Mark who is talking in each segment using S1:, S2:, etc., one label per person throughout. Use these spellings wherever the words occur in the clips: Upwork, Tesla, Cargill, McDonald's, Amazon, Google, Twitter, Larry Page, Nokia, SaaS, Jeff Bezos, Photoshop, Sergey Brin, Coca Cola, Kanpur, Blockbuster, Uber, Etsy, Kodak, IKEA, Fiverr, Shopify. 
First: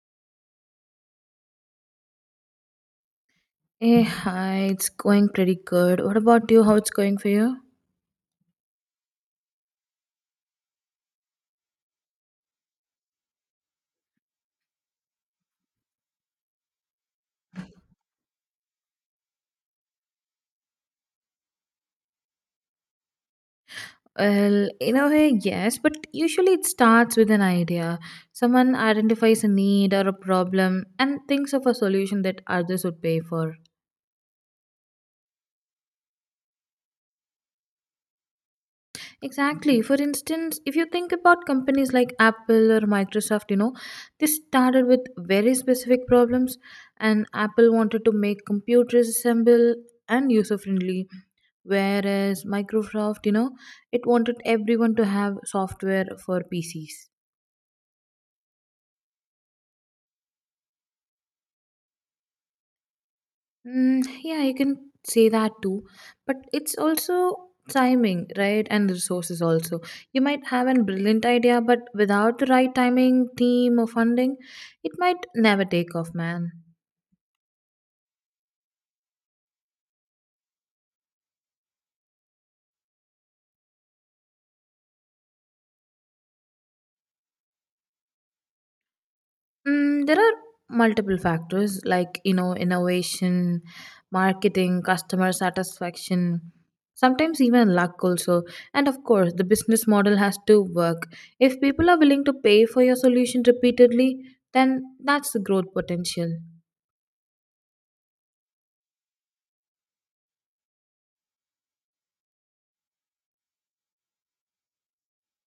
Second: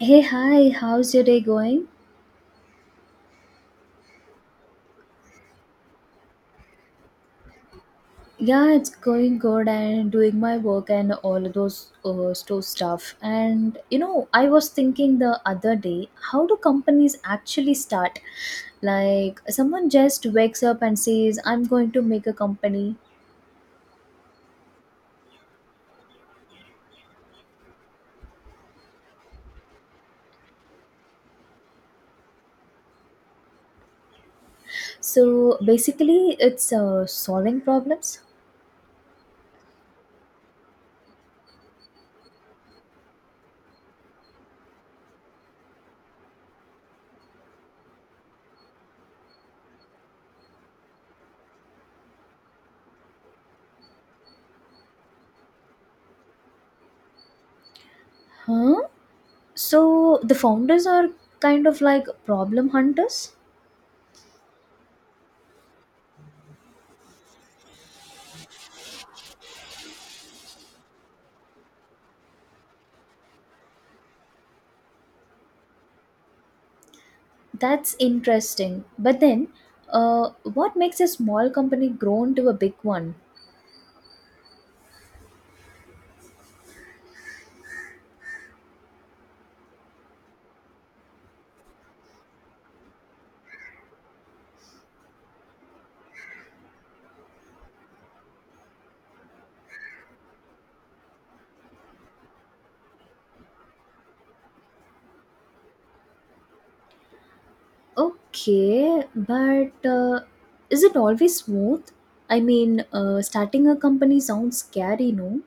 S1: Hey, hi, how's your day going?
S2: Hey, hi, it's going pretty good. What about you? How it's going for you?
S1: Yeah, it's going good and doing my work and all of those store stuff. And you know, I was thinking the other day, how do companies actually start? Like, someone just wakes up and says, I'm going to make a company.
S2: Well, in a way, yes, but usually it starts with an idea. Someone identifies a need or a problem and thinks of a solution that others would pay for.
S1: So basically, it's solving problems.
S2: Exactly. For instance, if you think about companies like Apple or Microsoft, they started with very specific problems, and Apple wanted to make computers assemble and user friendly, whereas Microsoft, it wanted everyone to have software for PCs.
S1: Huh? So the founders are kind of like problem hunters?
S2: Yeah, you can say that too, but it's also timing, right, and resources also. You might have a brilliant idea, but without the right timing, team, or funding, it might never take off, man.
S1: That's interesting. But then, what makes a small company grow into a big one?
S2: There are multiple factors like, innovation, marketing, customer satisfaction, sometimes even luck also. And of course, the business model has to work. If people are willing to pay for your solution repeatedly, then that's the growth potential.
S1: Okay, but is it always smooth? I mean, starting a company sounds scary, no?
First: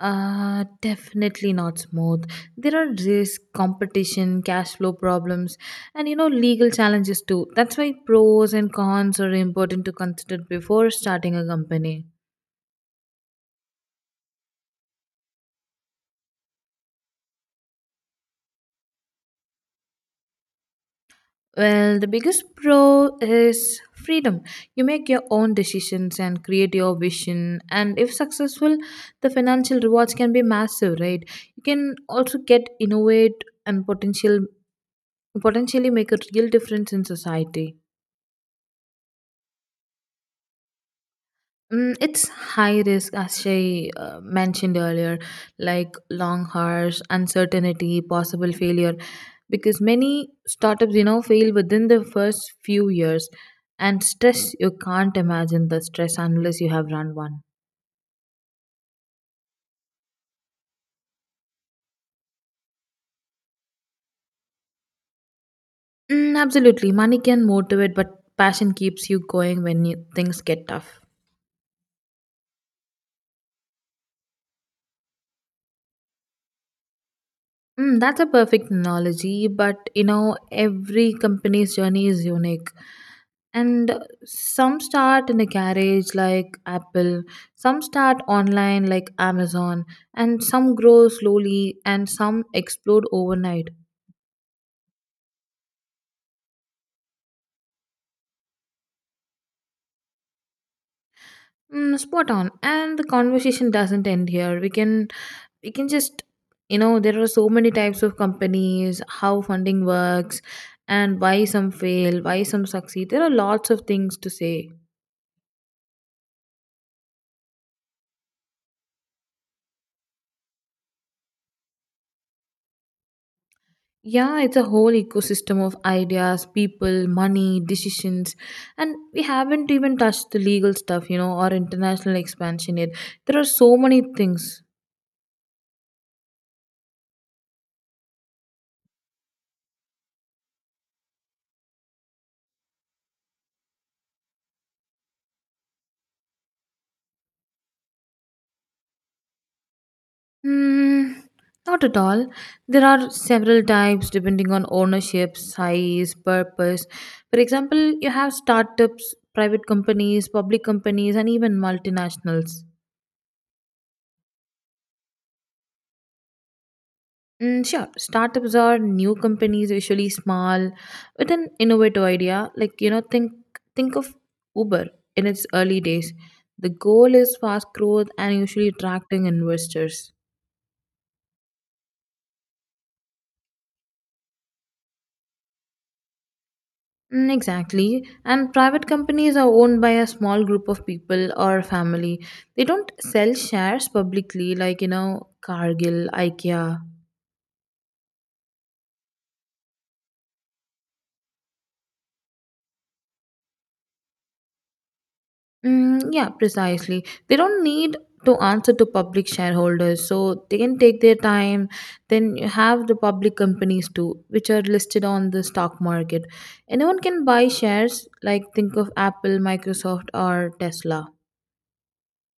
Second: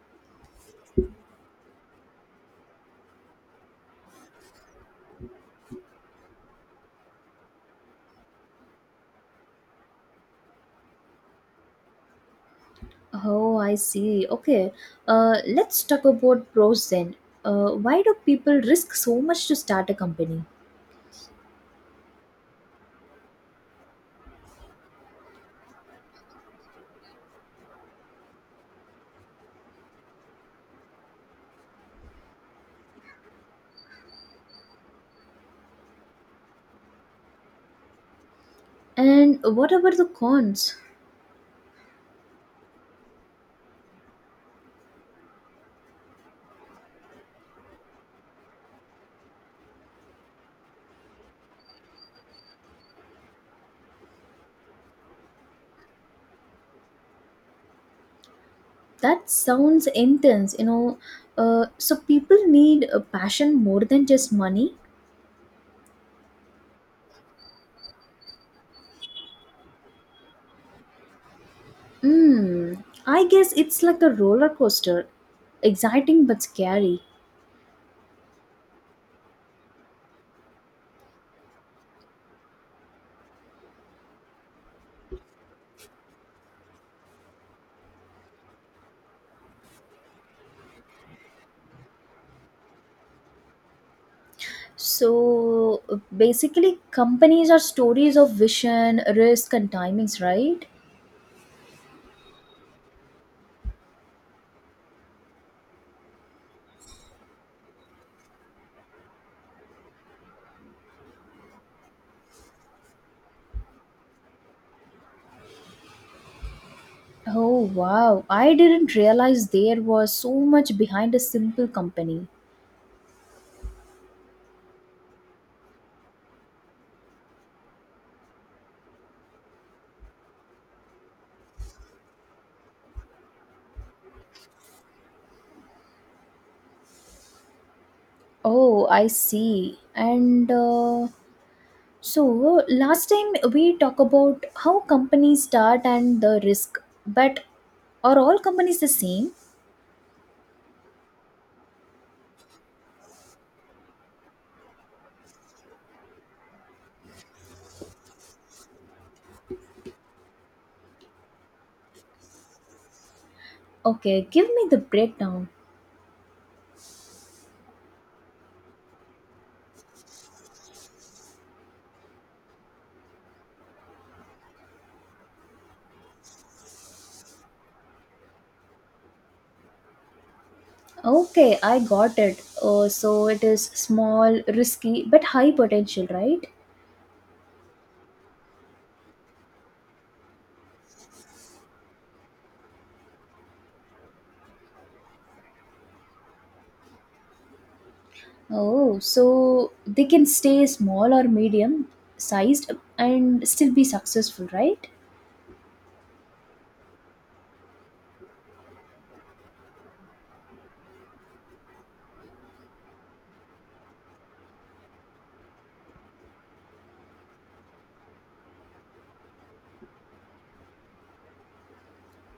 S2: Definitely not smooth. There are risk, competition, cash flow problems, and, legal challenges too. That's why pros and cons are important to consider before starting a company.
S1: Oh, I see. Okay, let's talk about pros then. Why do people risk so much to start a company?
S2: Well, the biggest pro is freedom. You make your own decisions and create your vision. And if successful, the financial rewards can be massive, right? You can also get innovate and potentially make a real difference in society.
S1: And what about the cons?
S2: It's high risk, as Shay mentioned earlier, like long hours, uncertainty, possible failure, because many startups, fail within the first few years, and stress. You can't imagine the stress unless you have run one.
S1: That sounds intense. So people need a passion more than just money.
S2: Absolutely, money can motivate, but passion keeps you going when things get tough.
S1: I guess it's like a roller coaster, exciting but scary.
S2: That's a perfect analogy, but every company's journey is unique. And some start in a garage like Apple, some start online like Amazon, and some grow slowly and some explode overnight.
S1: So basically, companies are stories of vision, risk, and timings, right?
S2: Spot on. And the conversation doesn't end here. We can just there are so many types of companies, how funding works, and why some fail, why some succeed. There are lots of things to say.
S1: Oh wow, I didn't realize there was so much behind a simple company.
S2: Yeah, it's a whole ecosystem of ideas, people, money, decisions, and we haven't even touched the legal stuff, or international expansion yet. There are so many things.
S1: Oh, I see. And so last time we talk about how companies start and the risk, but are all companies the same?
S2: Hmm, not at all. There are several types depending on ownership, size, purpose. For example, you have startups, private companies, public companies, and even multinationals.
S1: Okay, give me the breakdown.
S2: Sure. Startups are new companies, usually small, with an innovative idea. Like, think of Uber in its early days. The goal is fast growth and usually attracting investors.
S1: Okay, I got it. Oh, so it is small, risky, but high potential, right?
S2: Exactly. And private companies are owned by a small group of people or family. They don't sell shares publicly, like, Cargill, IKEA.
S1: Oh, so they can stay small or medium sized and still be successful, right?
S2: Yeah, precisely. They don't need to answer to public shareholders, so they can take their time. Then you have the public companies too, which are listed on the stock market. Anyone can buy shares, like think of Apple, Microsoft, or Tesla.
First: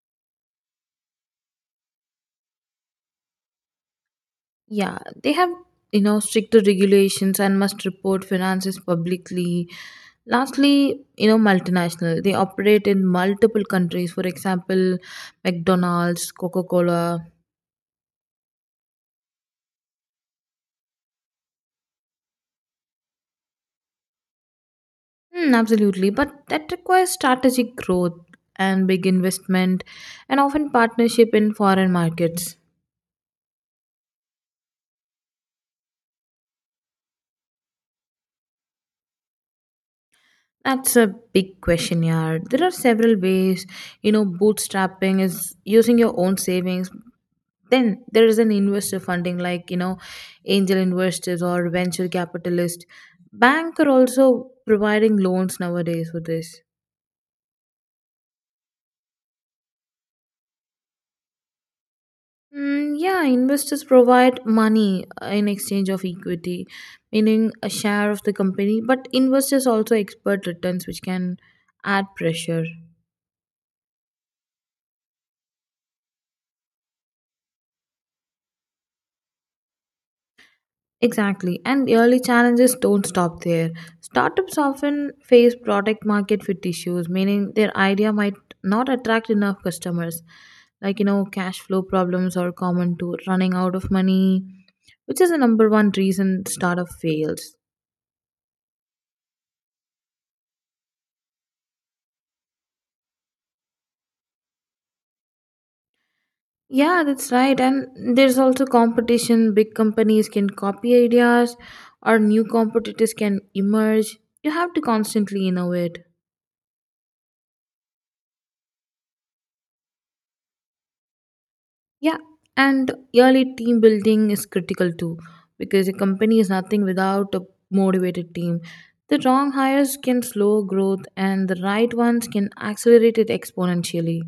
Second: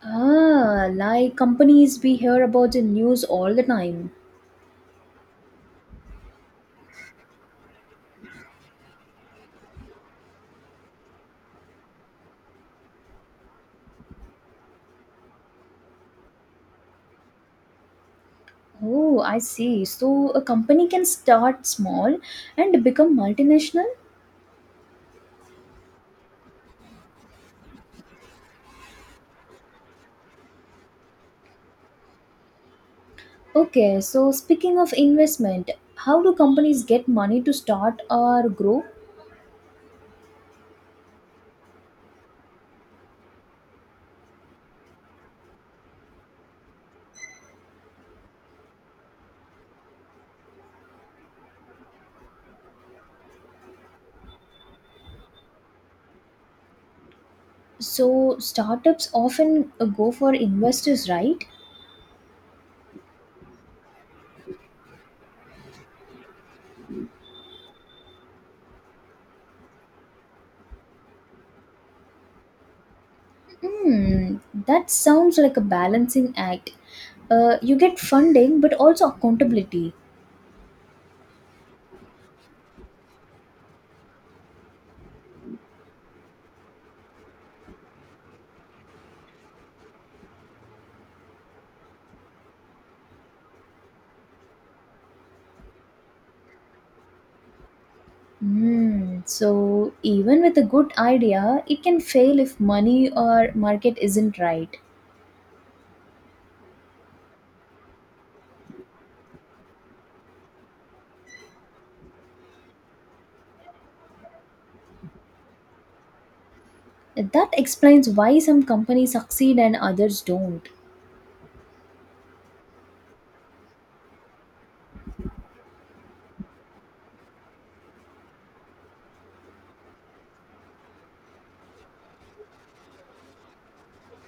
S1: Ah, like companies we hear about in news all the time.
S2: Yeah, they have, stricter regulations and must report finances publicly. Lastly, multinational. They operate in multiple countries. For example, McDonald's, Coca Cola.
S1: Oh, I see. So a company can start small and become multinational?
S2: Hmm, absolutely, but that requires strategic growth and big investment and often partnership in foreign markets.
S1: Okay, so speaking of investment, how do companies get money to start or grow?
S2: That's a big question, yeah. There are several ways. Bootstrapping is using your own savings. Then there is an investor funding like, angel investors or venture capitalists. Bank are also providing loans nowadays for this.
S1: So startups often go for investors, right?
S2: Yeah, investors provide money in exchange of equity, meaning a share of the company, but investors also expect returns which can add pressure.
S1: Hmm, that sounds like a balancing act. You get funding, but also accountability.
S2: Exactly, and early challenges don't stop there. Startups often face product market fit issues, meaning their idea might not attract enough customers. Like, cash flow problems are common to running out of money, which is the number one reason startup fails.
S1: Hmm. So even with a good idea, it can fail if money or market isn't right.
S2: Yeah, that's right. And there's also competition. Big companies can copy ideas, or new competitors can emerge. You have to constantly innovate.
S1: That explains why some companies succeed and others don't.
S2: Yeah, and early team building is critical too, because a company is nothing without a motivated team. The wrong hires can slow growth, and the right ones can accelerate it exponentially.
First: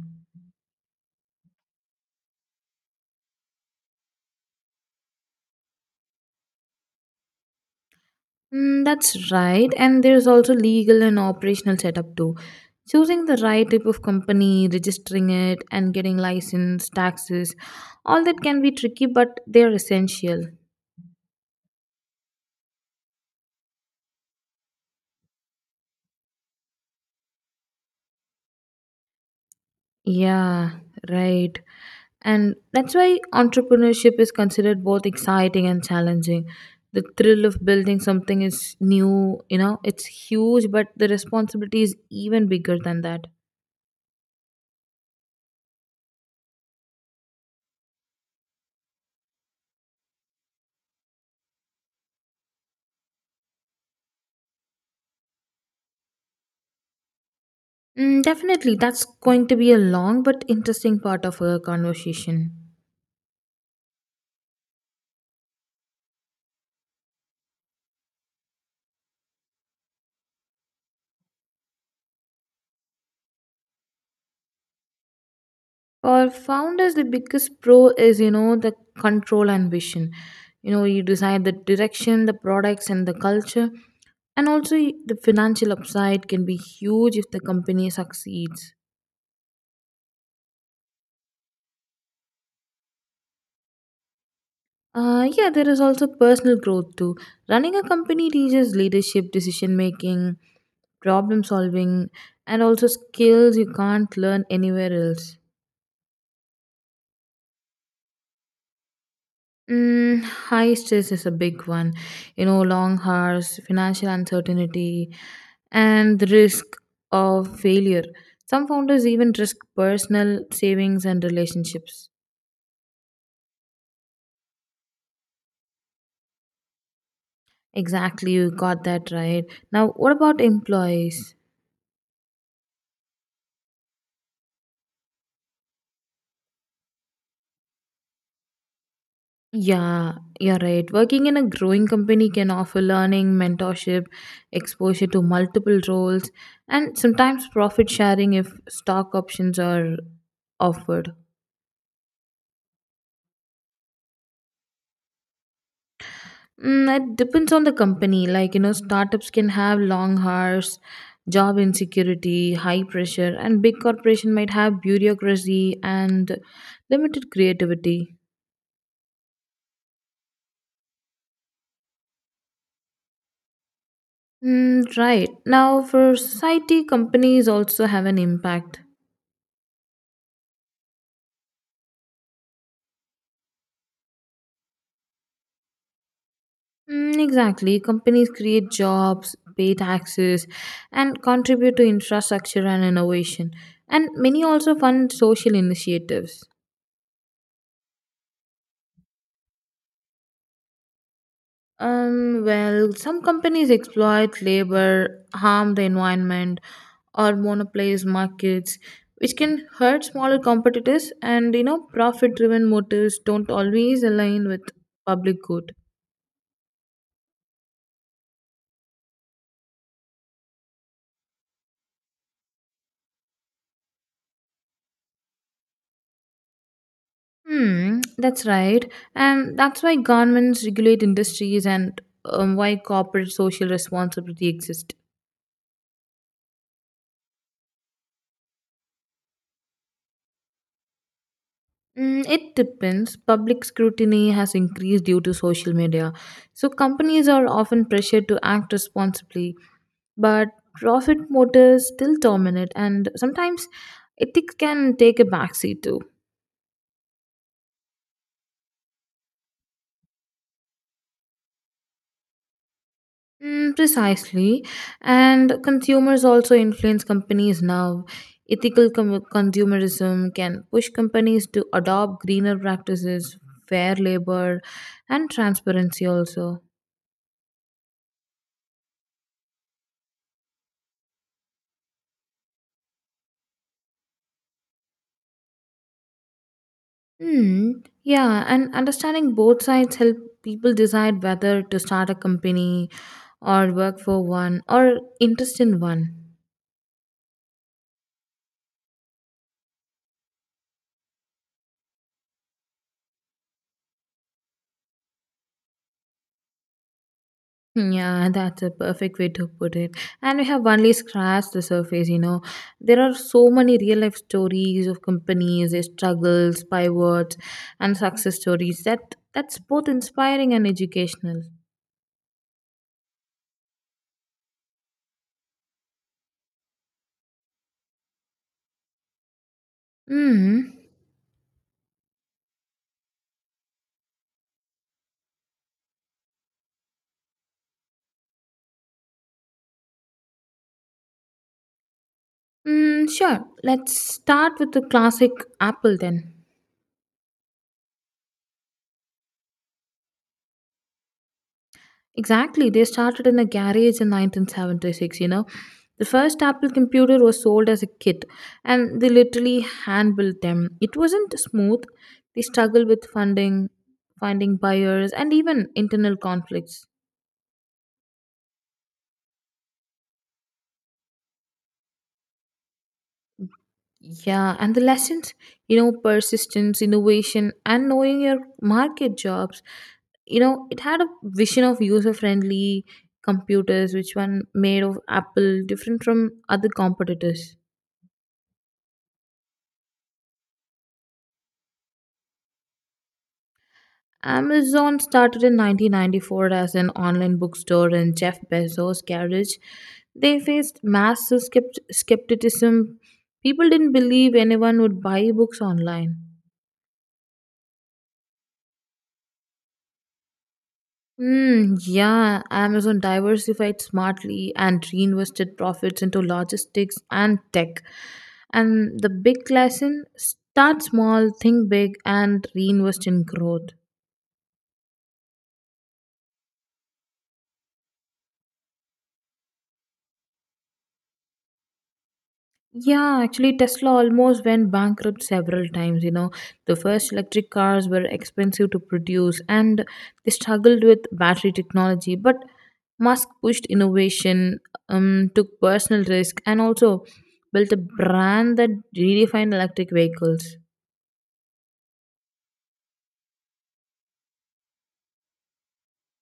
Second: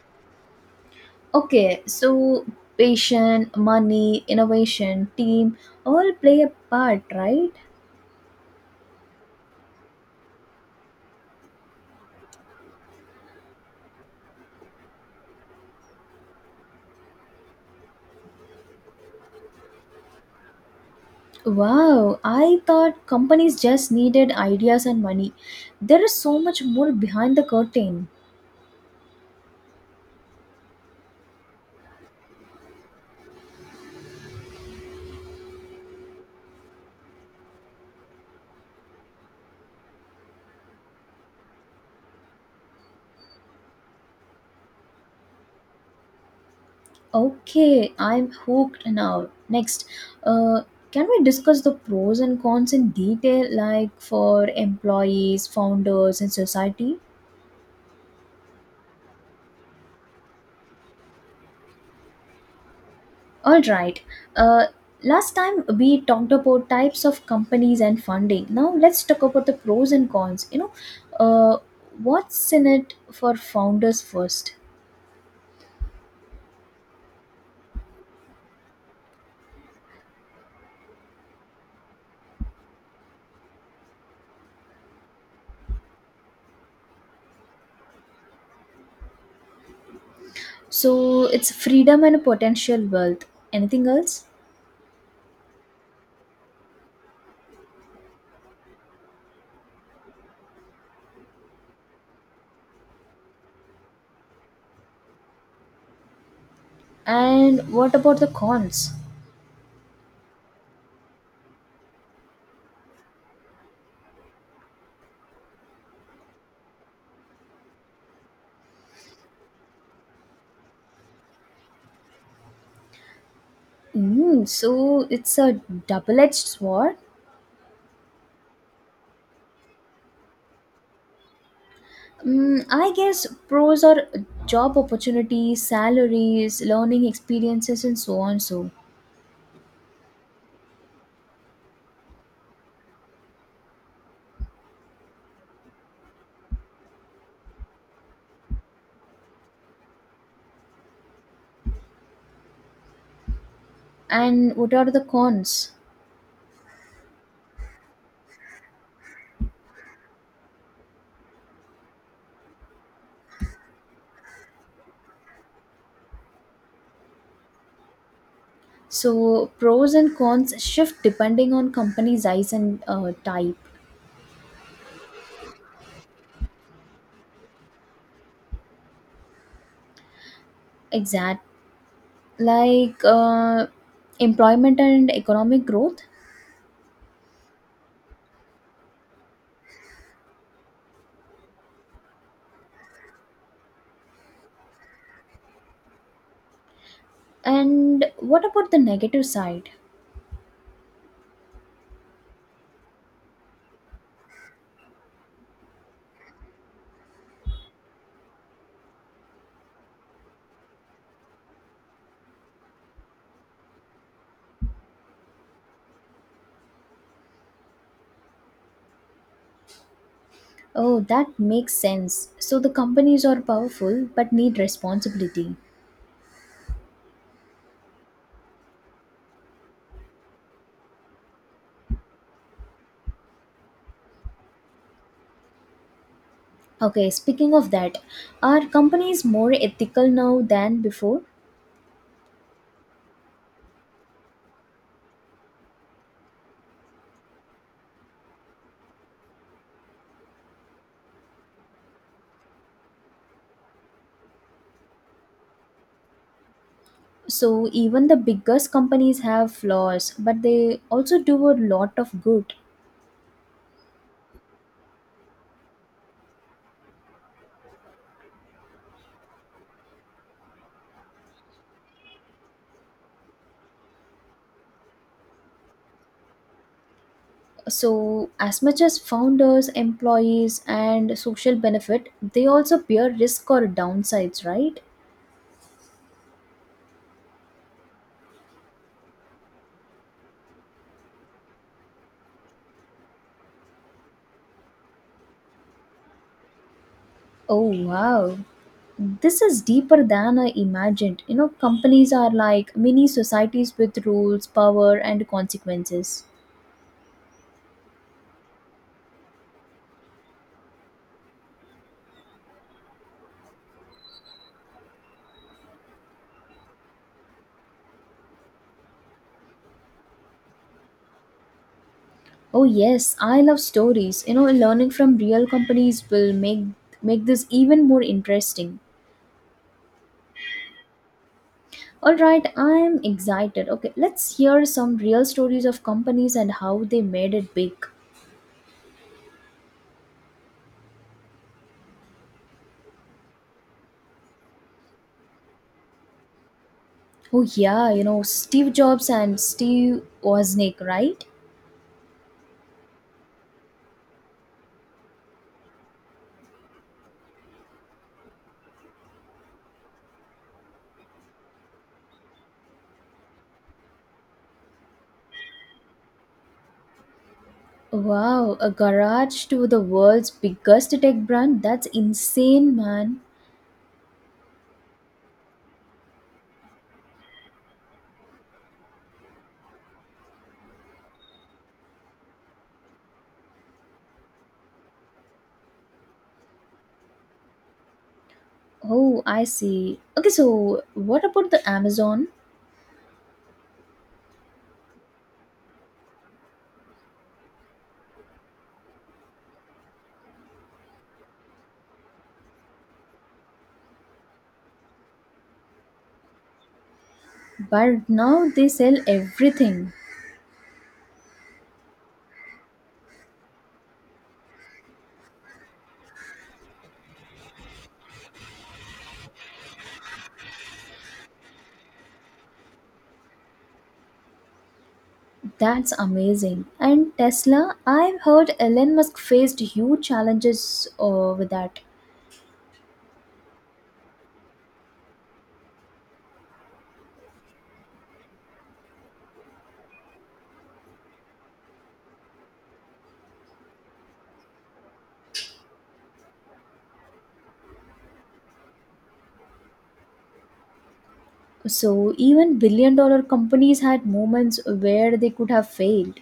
S1: Okay, so patient, money, innovation, team all play a part, right?
S2: That's right. And there's also legal and operational setup too. Choosing the right type of company, registering it, and getting license, taxes, all that can be tricky, but they're essential.
S1: Wow, I thought companies just needed ideas and money. There is so much more behind the curtain.
S2: Yeah, right. And that's why entrepreneurship is considered both exciting and challenging. The thrill of building something is new, it's huge, but the responsibility is even bigger than that.
S1: Okay, I'm hooked now. Next, uh, can we discuss the pros and cons in detail, like for employees, founders, and society?
S2: Definitely, that's going to be a long but interesting part of our conversation.
S1: All right. Uh, last time we talked about types of companies and funding. Now let's talk about the pros and cons. Uh, what's in it for founders first?
S2: For founders, the biggest pro is, the control and vision. You decide the direction, the products, and the culture. And also, the financial upside can be huge if the company succeeds.
S1: So it's freedom and potential wealth. Anything else?
S2: Yeah, there is also personal growth too. Running a company teaches leadership, decision making, problem solving, and also skills you can't learn anywhere else.
S1: And what about the cons?
S2: High stress is a big one. Long hours, financial uncertainty, and the risk of failure. Some founders even risk personal savings and relationships.
S1: So it's a double-edged sword.
S2: Exactly, you got that right. Now, what about employees?
S1: I guess pros are job opportunities, salaries, learning experiences, and so on. So,
S2: Yeah, you're right. Working in a growing company can offer learning, mentorship, exposure to multiple roles, and sometimes profit sharing if stock options are offered.
S1: and what are the cons?
S2: It depends on the company. Like, startups can have long hours, job insecurity, high pressure, and big corporation might have bureaucracy and limited creativity.
S1: So pros and cons shift depending on company size and type.
S2: Right. Now, for society, companies also have an impact.
S1: Exact like employment and economic growth.
S2: Exactly. Companies create jobs, pay taxes, and contribute to infrastructure and innovation. And many also fund social initiatives.
S1: And what about the negative side?
S2: Well, some companies exploit labor, harm the environment, or monopolize markets, which can hurt smaller competitors. And profit-driven motives don't always align with public good.
S1: Oh, that makes sense. So the companies are powerful but need responsibility.
S2: Hmm, that's right. And that's why governments regulate industries and why corporate social responsibility exists.
S1: Okay, speaking of that, are companies more ethical now than before?
S2: It depends. Public scrutiny has increased due to social media, so companies are often pressured to act responsibly, but profit motives still dominate and sometimes ethics can take a backseat too.
S1: So even the biggest companies have flaws, but they also do a lot of good.
S2: Precisely. And consumers also influence companies now. Consumerism can push companies to adopt greener practices, fair labor, and transparency also.
S1: So, as much as founders, employees, and social benefit, they also bear risk or downsides, right?
S2: Hmm. Yeah, and understanding both sides help people decide whether to start a company or work for one or interest in one.
S1: Oh, wow. This is deeper than I imagined. You know, companies are like mini societies with rules, power, and consequences.
S2: Yeah, that's a perfect way to put it. And we have only scratched the surface, There are so many real life stories of companies, their struggles, pivots, and success stories that that's both inspiring and educational.
S1: Oh yes, I love stories. You know, learning from real companies will make this even more interesting.
S2: Mm.
S1: All right, I am excited. Okay, let's hear some real stories of companies and how they made it big.
S2: Sure. Let's start with the classic Apple then.
S1: Oh yeah, you know, Steve Jobs and Steve Wozniak, right?
S2: Exactly. They started in a garage in 1976, The first Apple computer was sold as a kit, and they literally hand built them. It wasn't smooth. They struggled with funding, finding buyers, and even internal conflicts.
S1: Wow, a garage to the world's biggest tech brand? That's insane, man.
S2: Yeah, and the lessons, persistence, innovation, and knowing your market jobs. It had a vision of user friendly computers, which one made of Apple different from other competitors.
S1: Oh, I see. Okay, so what about the Amazon?
S2: Amazon started in 1994 as an online bookstore in Jeff Bezos' garage. They faced massive skepticism. People didn't believe anyone would buy books online.
S1: But now they sell everything.
S2: Yeah, Amazon diversified smartly and reinvested profits into logistics and tech. And the big lesson: start small, think big, and reinvest in growth.
S1: That's amazing. And Tesla, I've heard Elon Musk faced huge challenges with that.
S2: Yeah, actually, Tesla almost went bankrupt several times. The first electric cars were expensive to produce and they struggled with battery technology. But Musk pushed innovation, took personal risk, and also built a brand that redefined electric vehicles.
S1: So even billion dollar companies had moments where they could have failed.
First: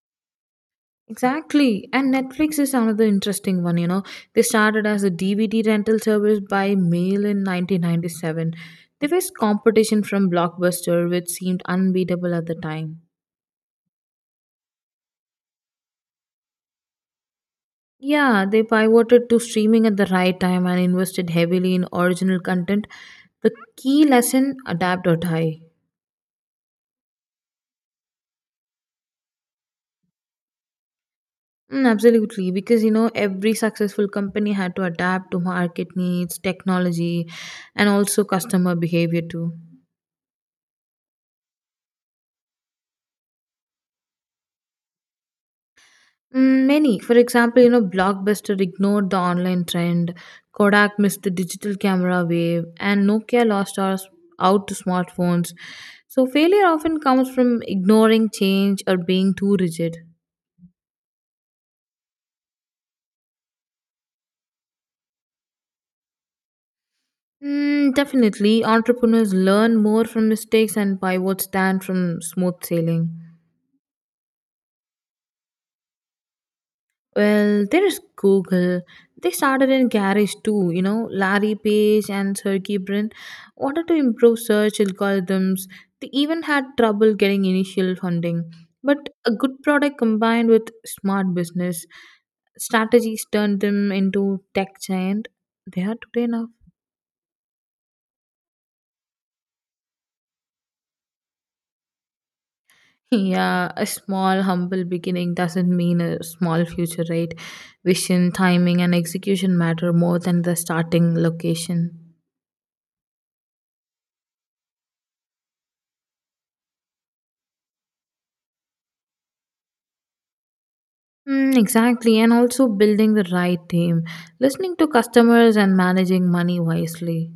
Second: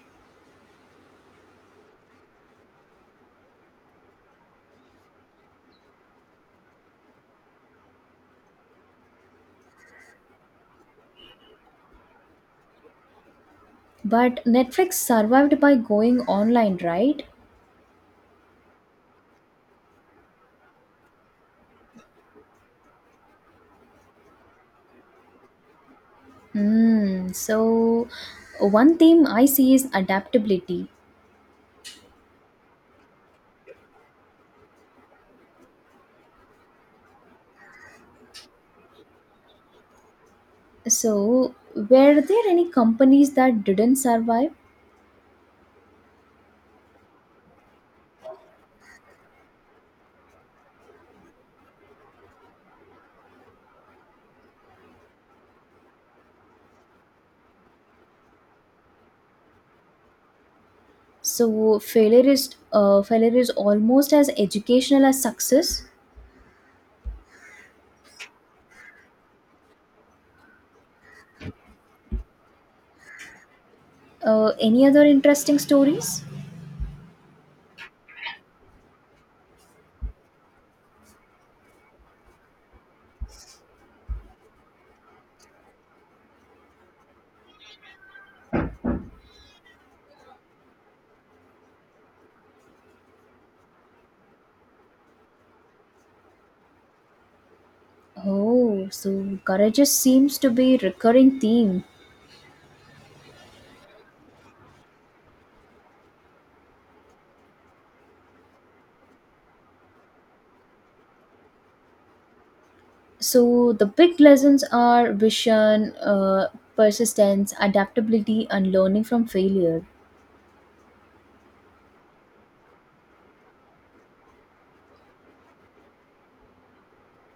S2: Exactly. And Netflix is another interesting one, They started as a DVD rental service by mail in 1997. They faced competition from Blockbuster, which seemed unbeatable at the time.
S1: But Netflix survived by going online, right?
S2: Yeah, they pivoted to streaming at the right time and invested heavily in original content. The key lesson: adapt or die.
S1: Hmm. So one theme I see is adaptability.
S2: Absolutely, because every successful company had to adapt to market needs, technology, and also customer behavior too.
S1: So were there any companies that didn't survive?
S2: Many. For example, Blockbuster ignored the online trend, Kodak missed the digital camera wave, and Nokia lost us out to smartphones. So, failure often comes from ignoring change or being too rigid.
S1: So failure is almost as educational as success.
S2: Definitely, entrepreneurs learn more from mistakes and pivots than from smooth sailing.
S1: Any other interesting stories?
S2: Well, there is Google. They started in garage too, Larry Page and Sergey Brin wanted to improve search algorithms. They even had trouble getting initial funding. But a good product combined with smart business strategies turned them into tech giant. They are today now.
S1: Oh, so seems to be recurring theme.
S2: Yeah, a small, humble beginning doesn't mean a small future, right? Vision, timing, and execution matter more than the starting location.
S1: So the big lessons are vision, uh, persistence, adaptability, and learning from failure.
S2: Exactly, and also building the right team, listening to customers, and managing money wisely.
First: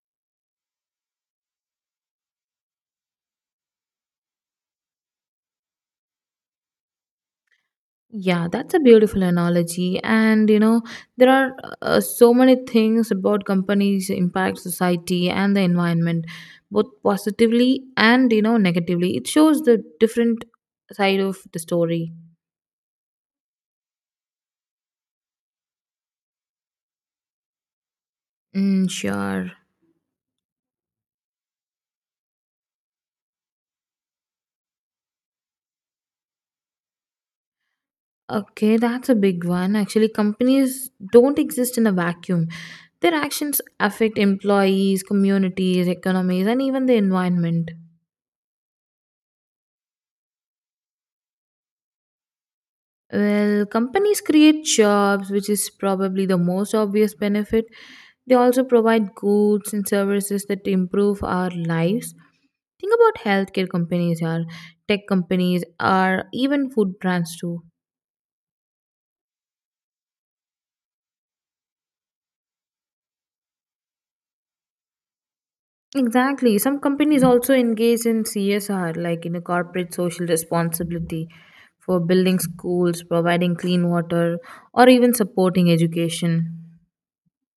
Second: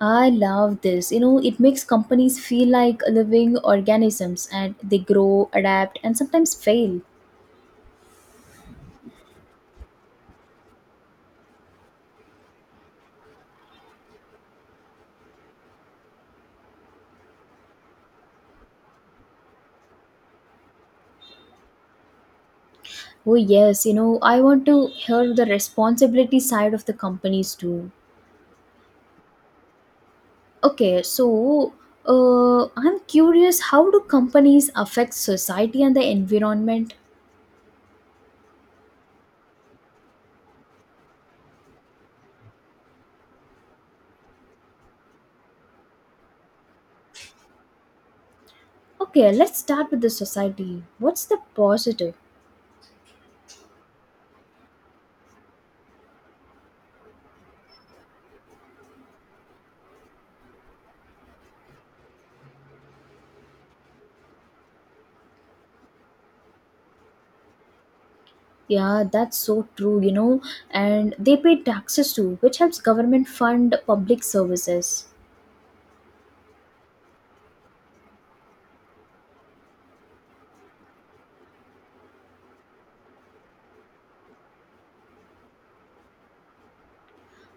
S1: I love this. You know, it makes companies feel like living organisms and they grow, adapt, and sometimes fail.
S2: Yeah, that's a beautiful analogy. And you know, there are so many things about companies impact society and the environment, both positively and negatively. It shows the different side of the story.
S1: Oh, yes, you know, I want to hear the responsibility side of the companies too.
S2: Mm, sure.
S1: Okay, so I'm curious how do companies affect society and the environment?
S2: Okay, that's a big one. Actually, companies don't exist in a vacuum. Their actions affect employees, communities, economies, and even the environment.
S1: Okay, let's start with the society. What's the positive?
S2: Well, companies create jobs, which is probably the most obvious benefit. They also provide goods and services that improve our lives. Think about healthcare companies, or tech companies, or even food brands too.
S1: Yeah, that's so true, you know, and they pay taxes too, which helps government fund public services.
S2: Exactly. Some companies also engage in CSR, like in a corporate social responsibility for building schools, providing clean water, or even supporting education.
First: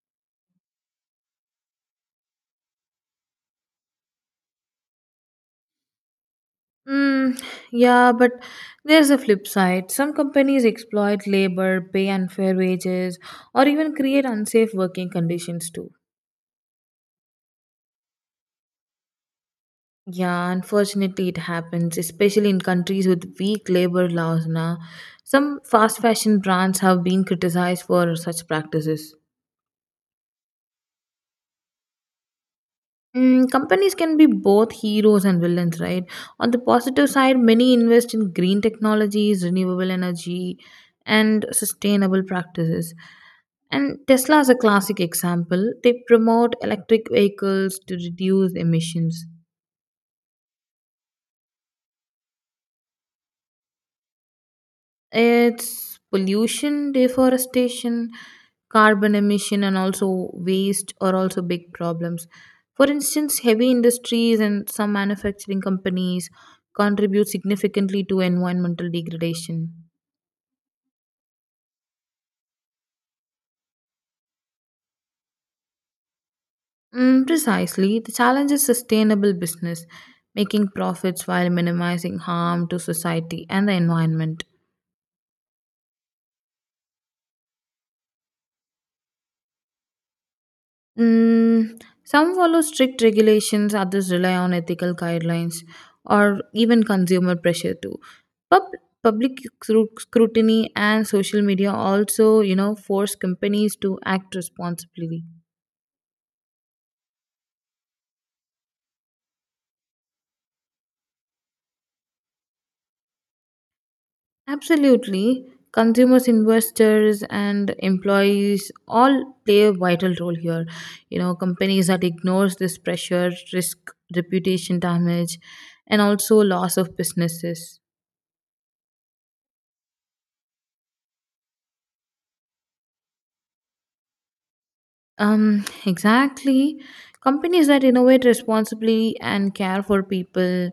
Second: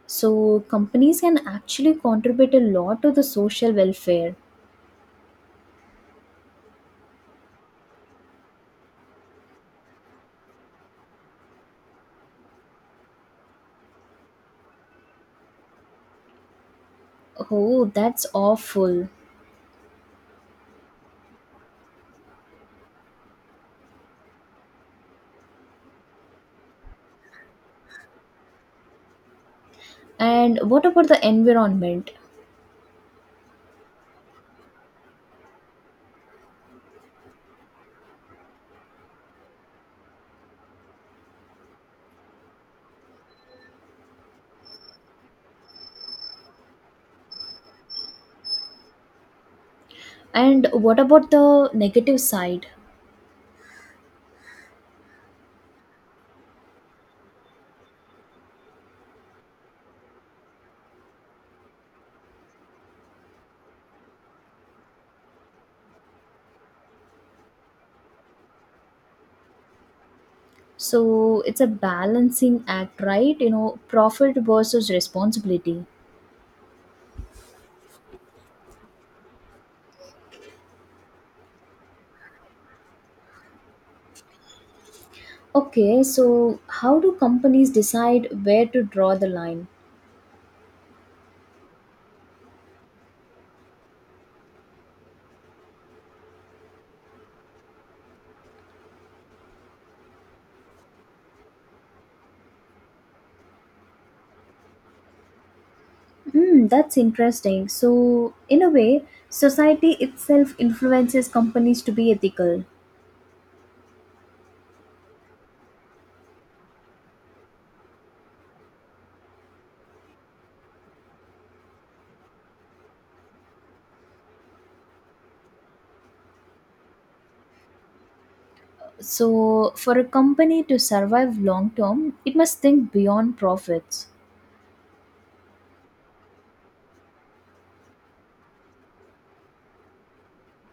S1: So companies can actually contribute a lot to the social welfare.
S2: Mm, yeah, but there's a flip side. Some companies exploit labor, pay unfair wages, or even create unsafe working conditions too.
S1: Oh, that's awful.
S2: Yeah, unfortunately, it happens, especially in countries with weak labor laws. Now, some fast fashion brands have been criticized for such practices.
S1: And what about the environment?
S2: Mm, companies can be both heroes and villains, right? On the positive side, many invest in green technologies, renewable energy, and sustainable practices. And Tesla is a classic example. They promote electric vehicles to reduce emissions.
S1: And what about the negative side?
S2: It's pollution, deforestation, carbon emission, and also waste are also big problems. For instance, heavy industries and some manufacturing companies contribute significantly to environmental degradation.
S1: So it's a balancing act, right? You know, profit versus responsibility.
S2: Mm, precisely, the challenge is sustainable business, making profits while minimizing harm to society and the environment.
S1: Okay, so how do companies decide where to draw the line?
S2: Mm, some follow strict regulations, others rely on ethical guidelines or even consumer pressure too. Pub- public scrutiny and social media also, you know, force companies to act responsibly.
S1: Hmm, that's interesting. So, in a way, society itself influences companies to be ethical.
S2: Absolutely. Consumers, investors, and employees all play a vital role here. You know, companies that ignores this pressure risk reputation damage and also loss of businesses.
S1: So, for a company to survive long term, it must think beyond profits.
S2: Exactly. Companies that innovate responsibly and care for people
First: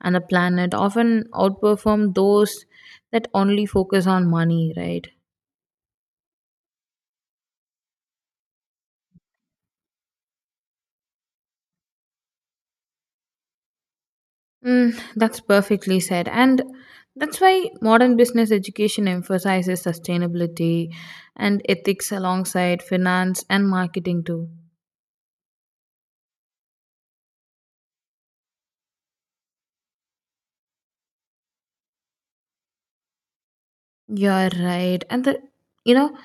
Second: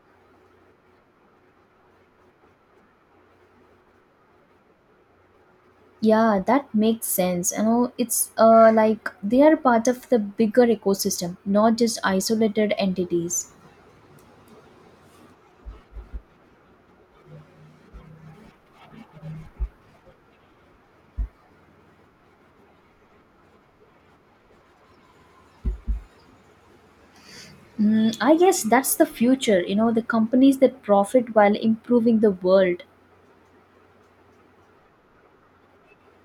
S2: and the planet often outperform those that only focus on money, right?
S1: Yeah, that makes sense. You know, it's like they are part of the bigger ecosystem, not just isolated entities.
S2: Mm, that's perfectly said. And that's why modern business education emphasizes sustainability and ethics alongside finance and marketing, too.
S1: I guess that's the future, you know, the companies that profit while improving the world.
S2: You're right. And the you know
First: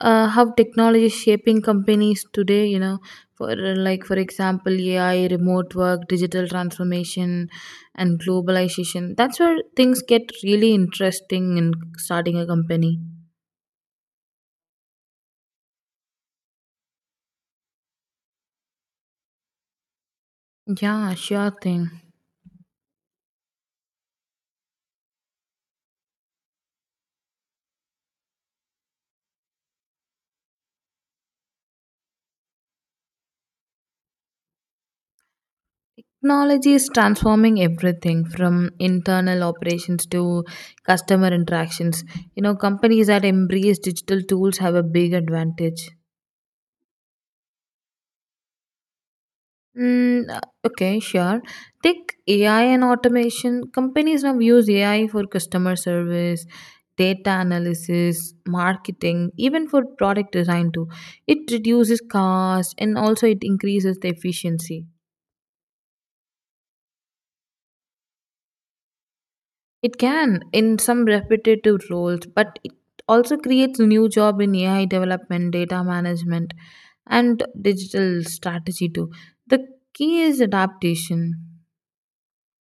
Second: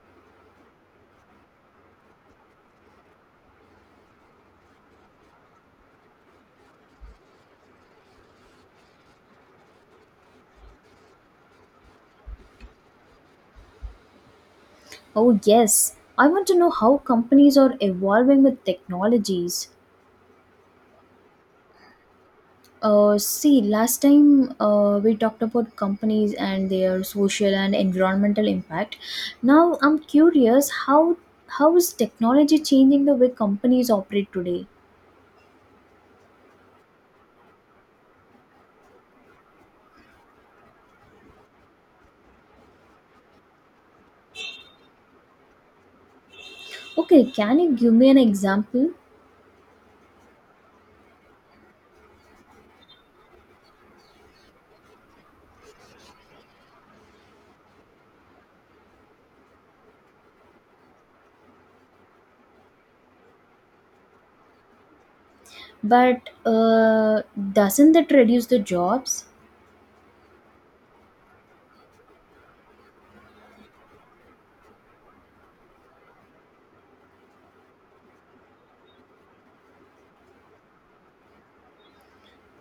S2: how technology is shaping companies today, you know, for like for example AI, remote work, digital transformation and globalization. That's where things get really interesting in starting a company.
S1: Oh, yes. I want to know how companies are evolving with technologies.
S2: Yeah, sure thing.
S1: See, last time we talked about companies and their social and environmental impact. Now I'm curious how is technology changing the way companies operate today?
S2: Technology is transforming everything from internal operations to customer interactions. You know, companies that embrace digital tools have a big advantage.
S1: Okay, can you give me an example?
S2: Mm, uh, okay, sure. Take AI and automation. Companies now use AI for customer service, data analysis, marketing, even for product design too. It reduces cost and also it increases the efficiency.
S1: But doesn't that reduce the jobs?
S2: It can in some repetitive roles, but it also creates new job in AI development, data management, and digital strategy too. The key is adaptation.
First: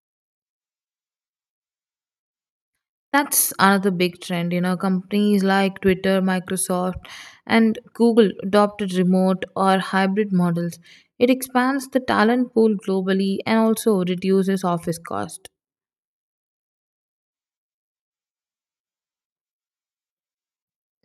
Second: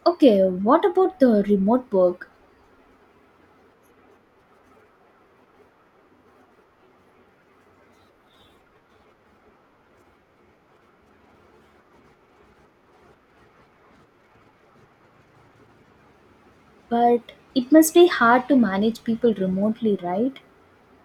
S1: Okay, what about the remote work?
S2: That's another big trend. You know, companies like Twitter, Microsoft, and Google adopted remote or hybrid models. It expands the talent pool globally and also reduces office cost.
S1: But it must be hard to manage people remotely, right?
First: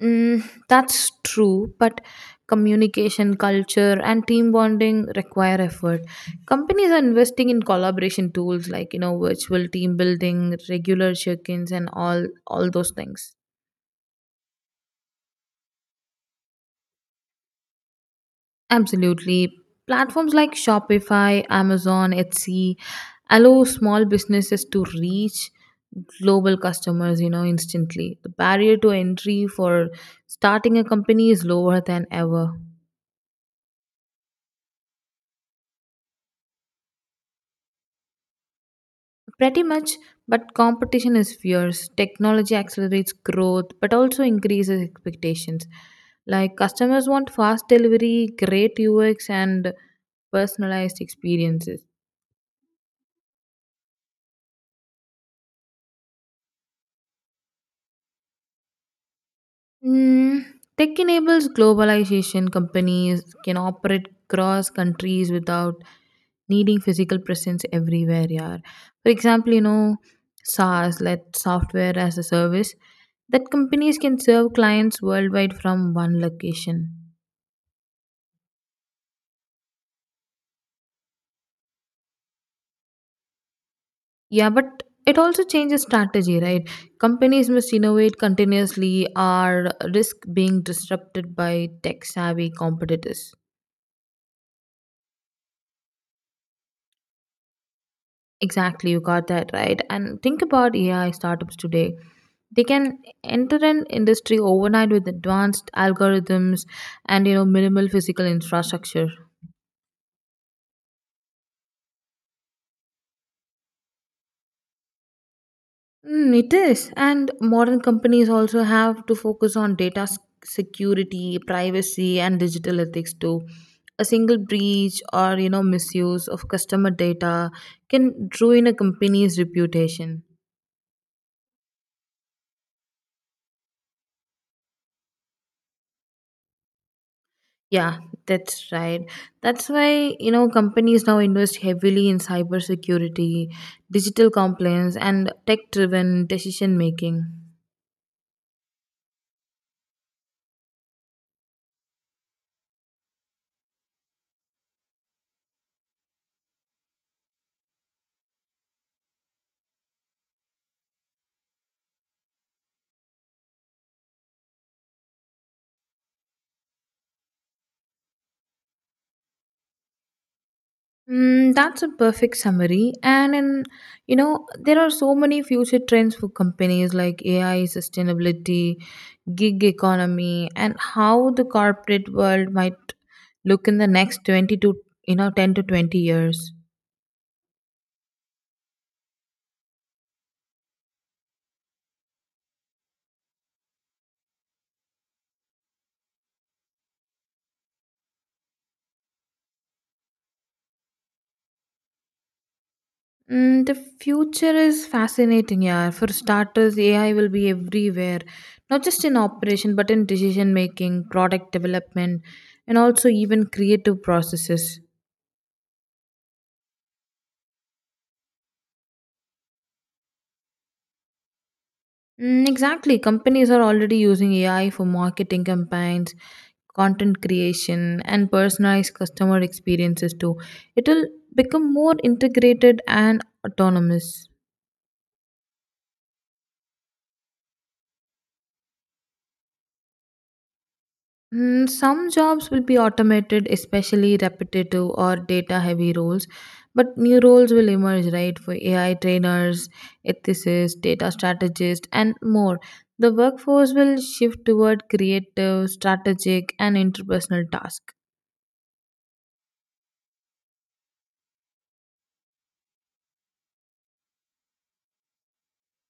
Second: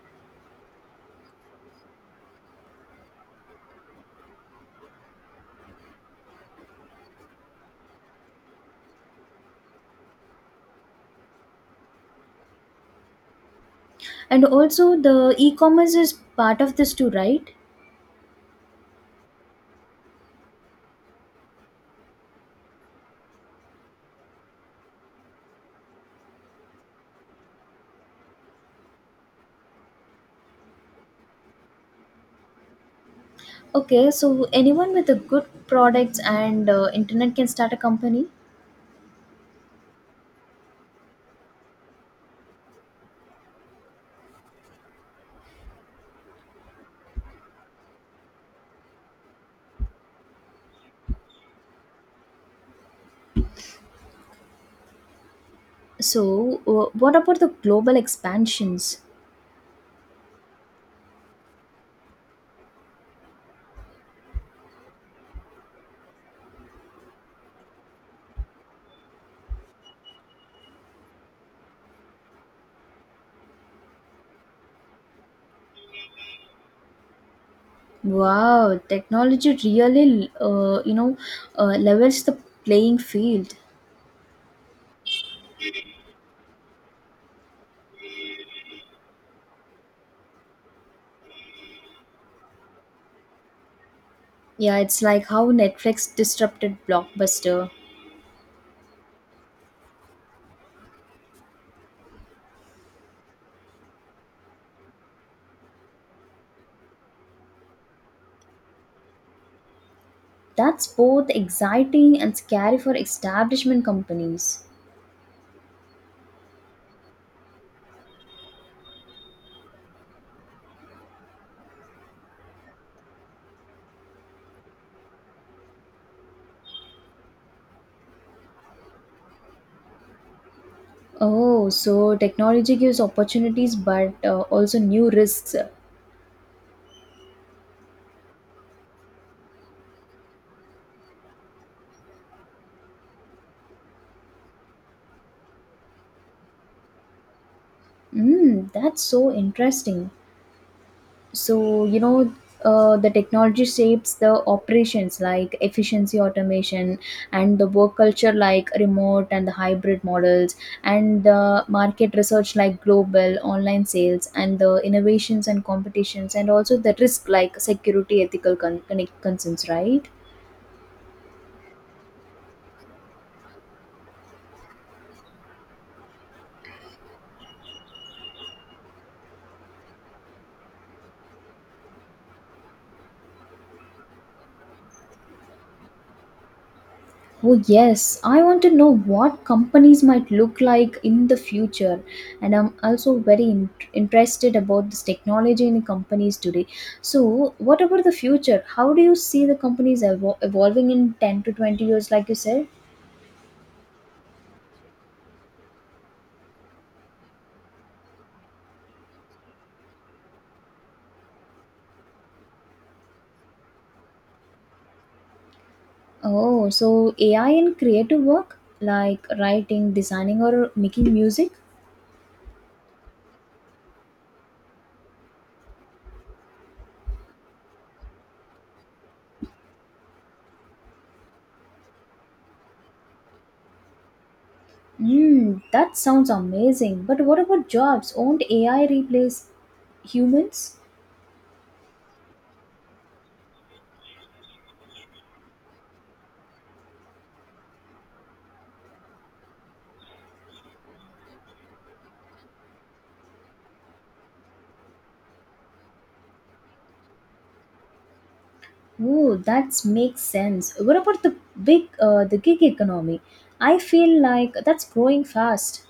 S2: Mm, that's true, but communication, culture, and team bonding require effort. Companies are investing in collaboration tools like you know virtual team building, regular check-ins, and all those things.
S1: And also, the e commerce is part of this too, right?
S2: Absolutely. Platforms like Shopify, Amazon, Etsy allow small businesses to reach global customers, you know, instantly. The barrier to entry for starting a company is lower than ever.
S1: Okay, so anyone with a good products and internet can start a company.
S2: Pretty much, but competition is fierce. Technology accelerates growth but also increases expectations. Like customers want fast delivery, great UX and personalized experiences.
S1: So, what about the global expansions?
S2: Mm, tech enables globalization. Companies can operate cross countries without needing physical presence everywhere. Yeah. For example, you know, SaaS, let software as a service, that companies can serve clients worldwide from one location.
S1: Wow, technology really, levels the playing field.
S2: Yeah, but it also changes strategy, right? Companies must innovate continuously or risk being disrupted by tech savvy competitors.
S1: Yeah, it's like how Netflix disrupted Blockbuster.
S2: Exactly, you got that right. And think about AI startups today. They can enter an industry overnight with advanced algorithms and you know minimal physical infrastructure.
S1: That's both exciting and scary for establishment companies.
S2: Mm, it is, and modern companies also have to focus on security, privacy, and digital ethics too. A single breach or you know misuse of customer data can ruin a company's reputation.
S1: Oh, so technology gives opportunities but also new risks.
S2: Yeah, that's right. That's why, you know, companies now invest heavily in cybersecurity, digital compliance, and tech driven decision making.
S1: That's so interesting. So you know the technology shapes the operations like efficiency automation and the work culture like remote and the hybrid models and the market research like global online sales and the innovations and competitions and also the risk like security ethical concerns, right?
S2: Mm, that's a perfect summary. You know, there are so many future trends for companies like AI, sustainability, gig economy, and how the corporate world might look in the next 20 to, you know, 10 to 20 years.
S1: Oh, yes. I want to know what companies might look like in the future. And I'm also very interested about this technology in companies today. So, what about the future? How do you see the companies evolving in 10 to 20 years, like you said?
S2: Mm, the future is fascinating, yeah. For starters, AI will be everywhere, not just in operation, but in decision making, product development, and also even creative processes.
S1: Oh, so AI in creative work, like writing, designing, or making music?
S2: Mm, exactly. Companies are already using AI for marketing campaigns, content creation, and personalized customer experiences too. It will become more integrated and autonomous.
S1: Hmm, that sounds amazing. But what about jobs? Won't AI replace humans?
S2: Mm, some jobs will be automated, especially repetitive or data heavy roles, but new roles will emerge, right? For AI trainers, ethicists, data strategists, and more. The workforce will shift toward creative, strategic, and interpersonal tasks.
S1: Oh, that makes sense. What about the gig economy? I feel like that's growing fast.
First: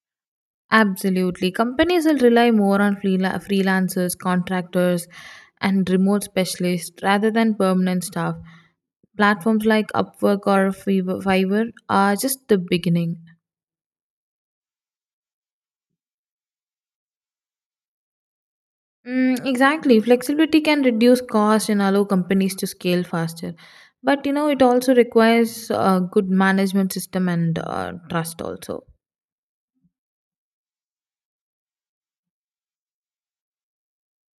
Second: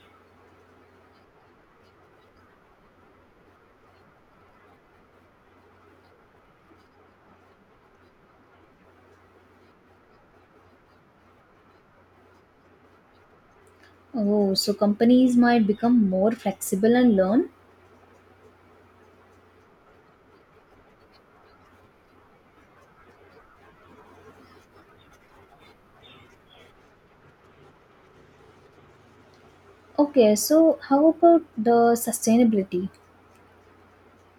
S2: Absolutely. Companies will rely more on freelancers, contractors, and remote specialists rather than permanent staff platforms like Upwork or Fiverr are just the beginning.
S1: Oh, so companies might become more flexible and learn.
S2: Mm, exactly. Flexibility can reduce cost and allow companies to scale faster. But you know, it also requires a good management system and trust, also.
S1: Okay, so how about the sustainability?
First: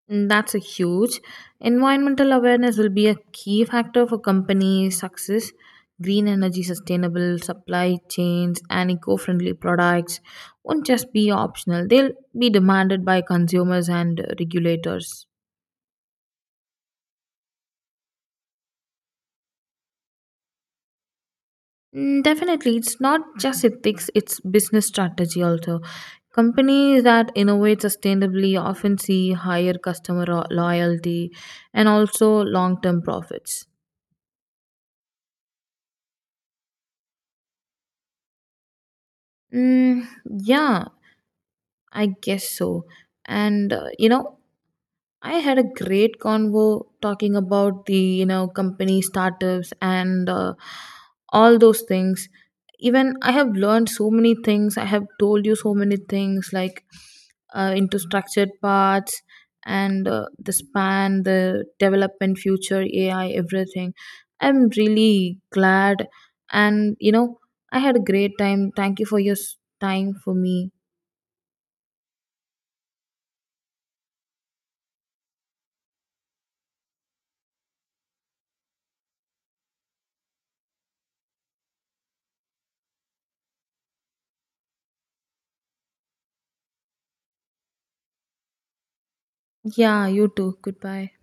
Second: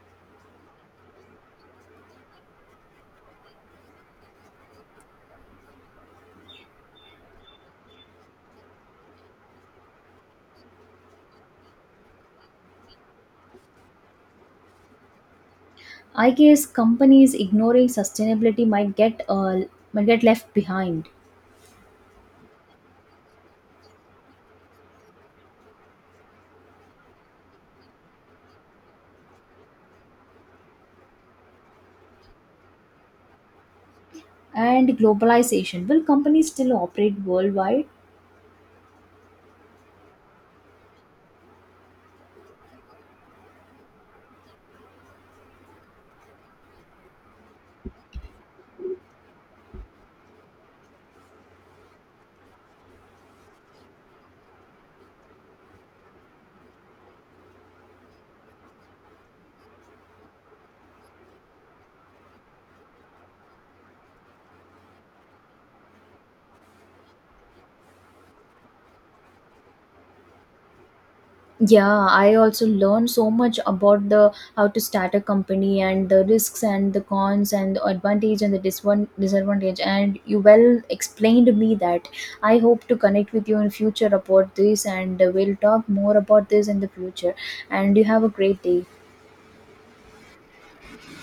S2: And that's a huge. Environmental awareness will be a key factor for company success. Green energy, sustainable supply chains, and eco friendly products won't just be optional, they'll be demanded by consumers and regulators.
S1: I guess companies ignoring sustainability might get left behind.
S2: Mm, definitely, it's not just ethics, it's business strategy also. Companies that innovate sustainably often see higher customer loyalty and also long term profits.
S1: And globalization. Will companies still operate worldwide?
S2: Mm, yeah, I guess so. And you know, I had a great convo talking about the you know company startups and all those things. Even I have learned so many things. I have told you so many things like into structured parts and the span, the development, future AI, everything. I'm really glad, and you know I had a great time. Thank you for your time for me.
S1: Yeah, I also learned so much about the how to start a company and the risks and the cons and the advantage and the disadvantage and you well explained me that. I hope to connect with you in future about this and we'll talk more about this in the future. And you have a great day.
S2: Yeah, you too. Goodbye.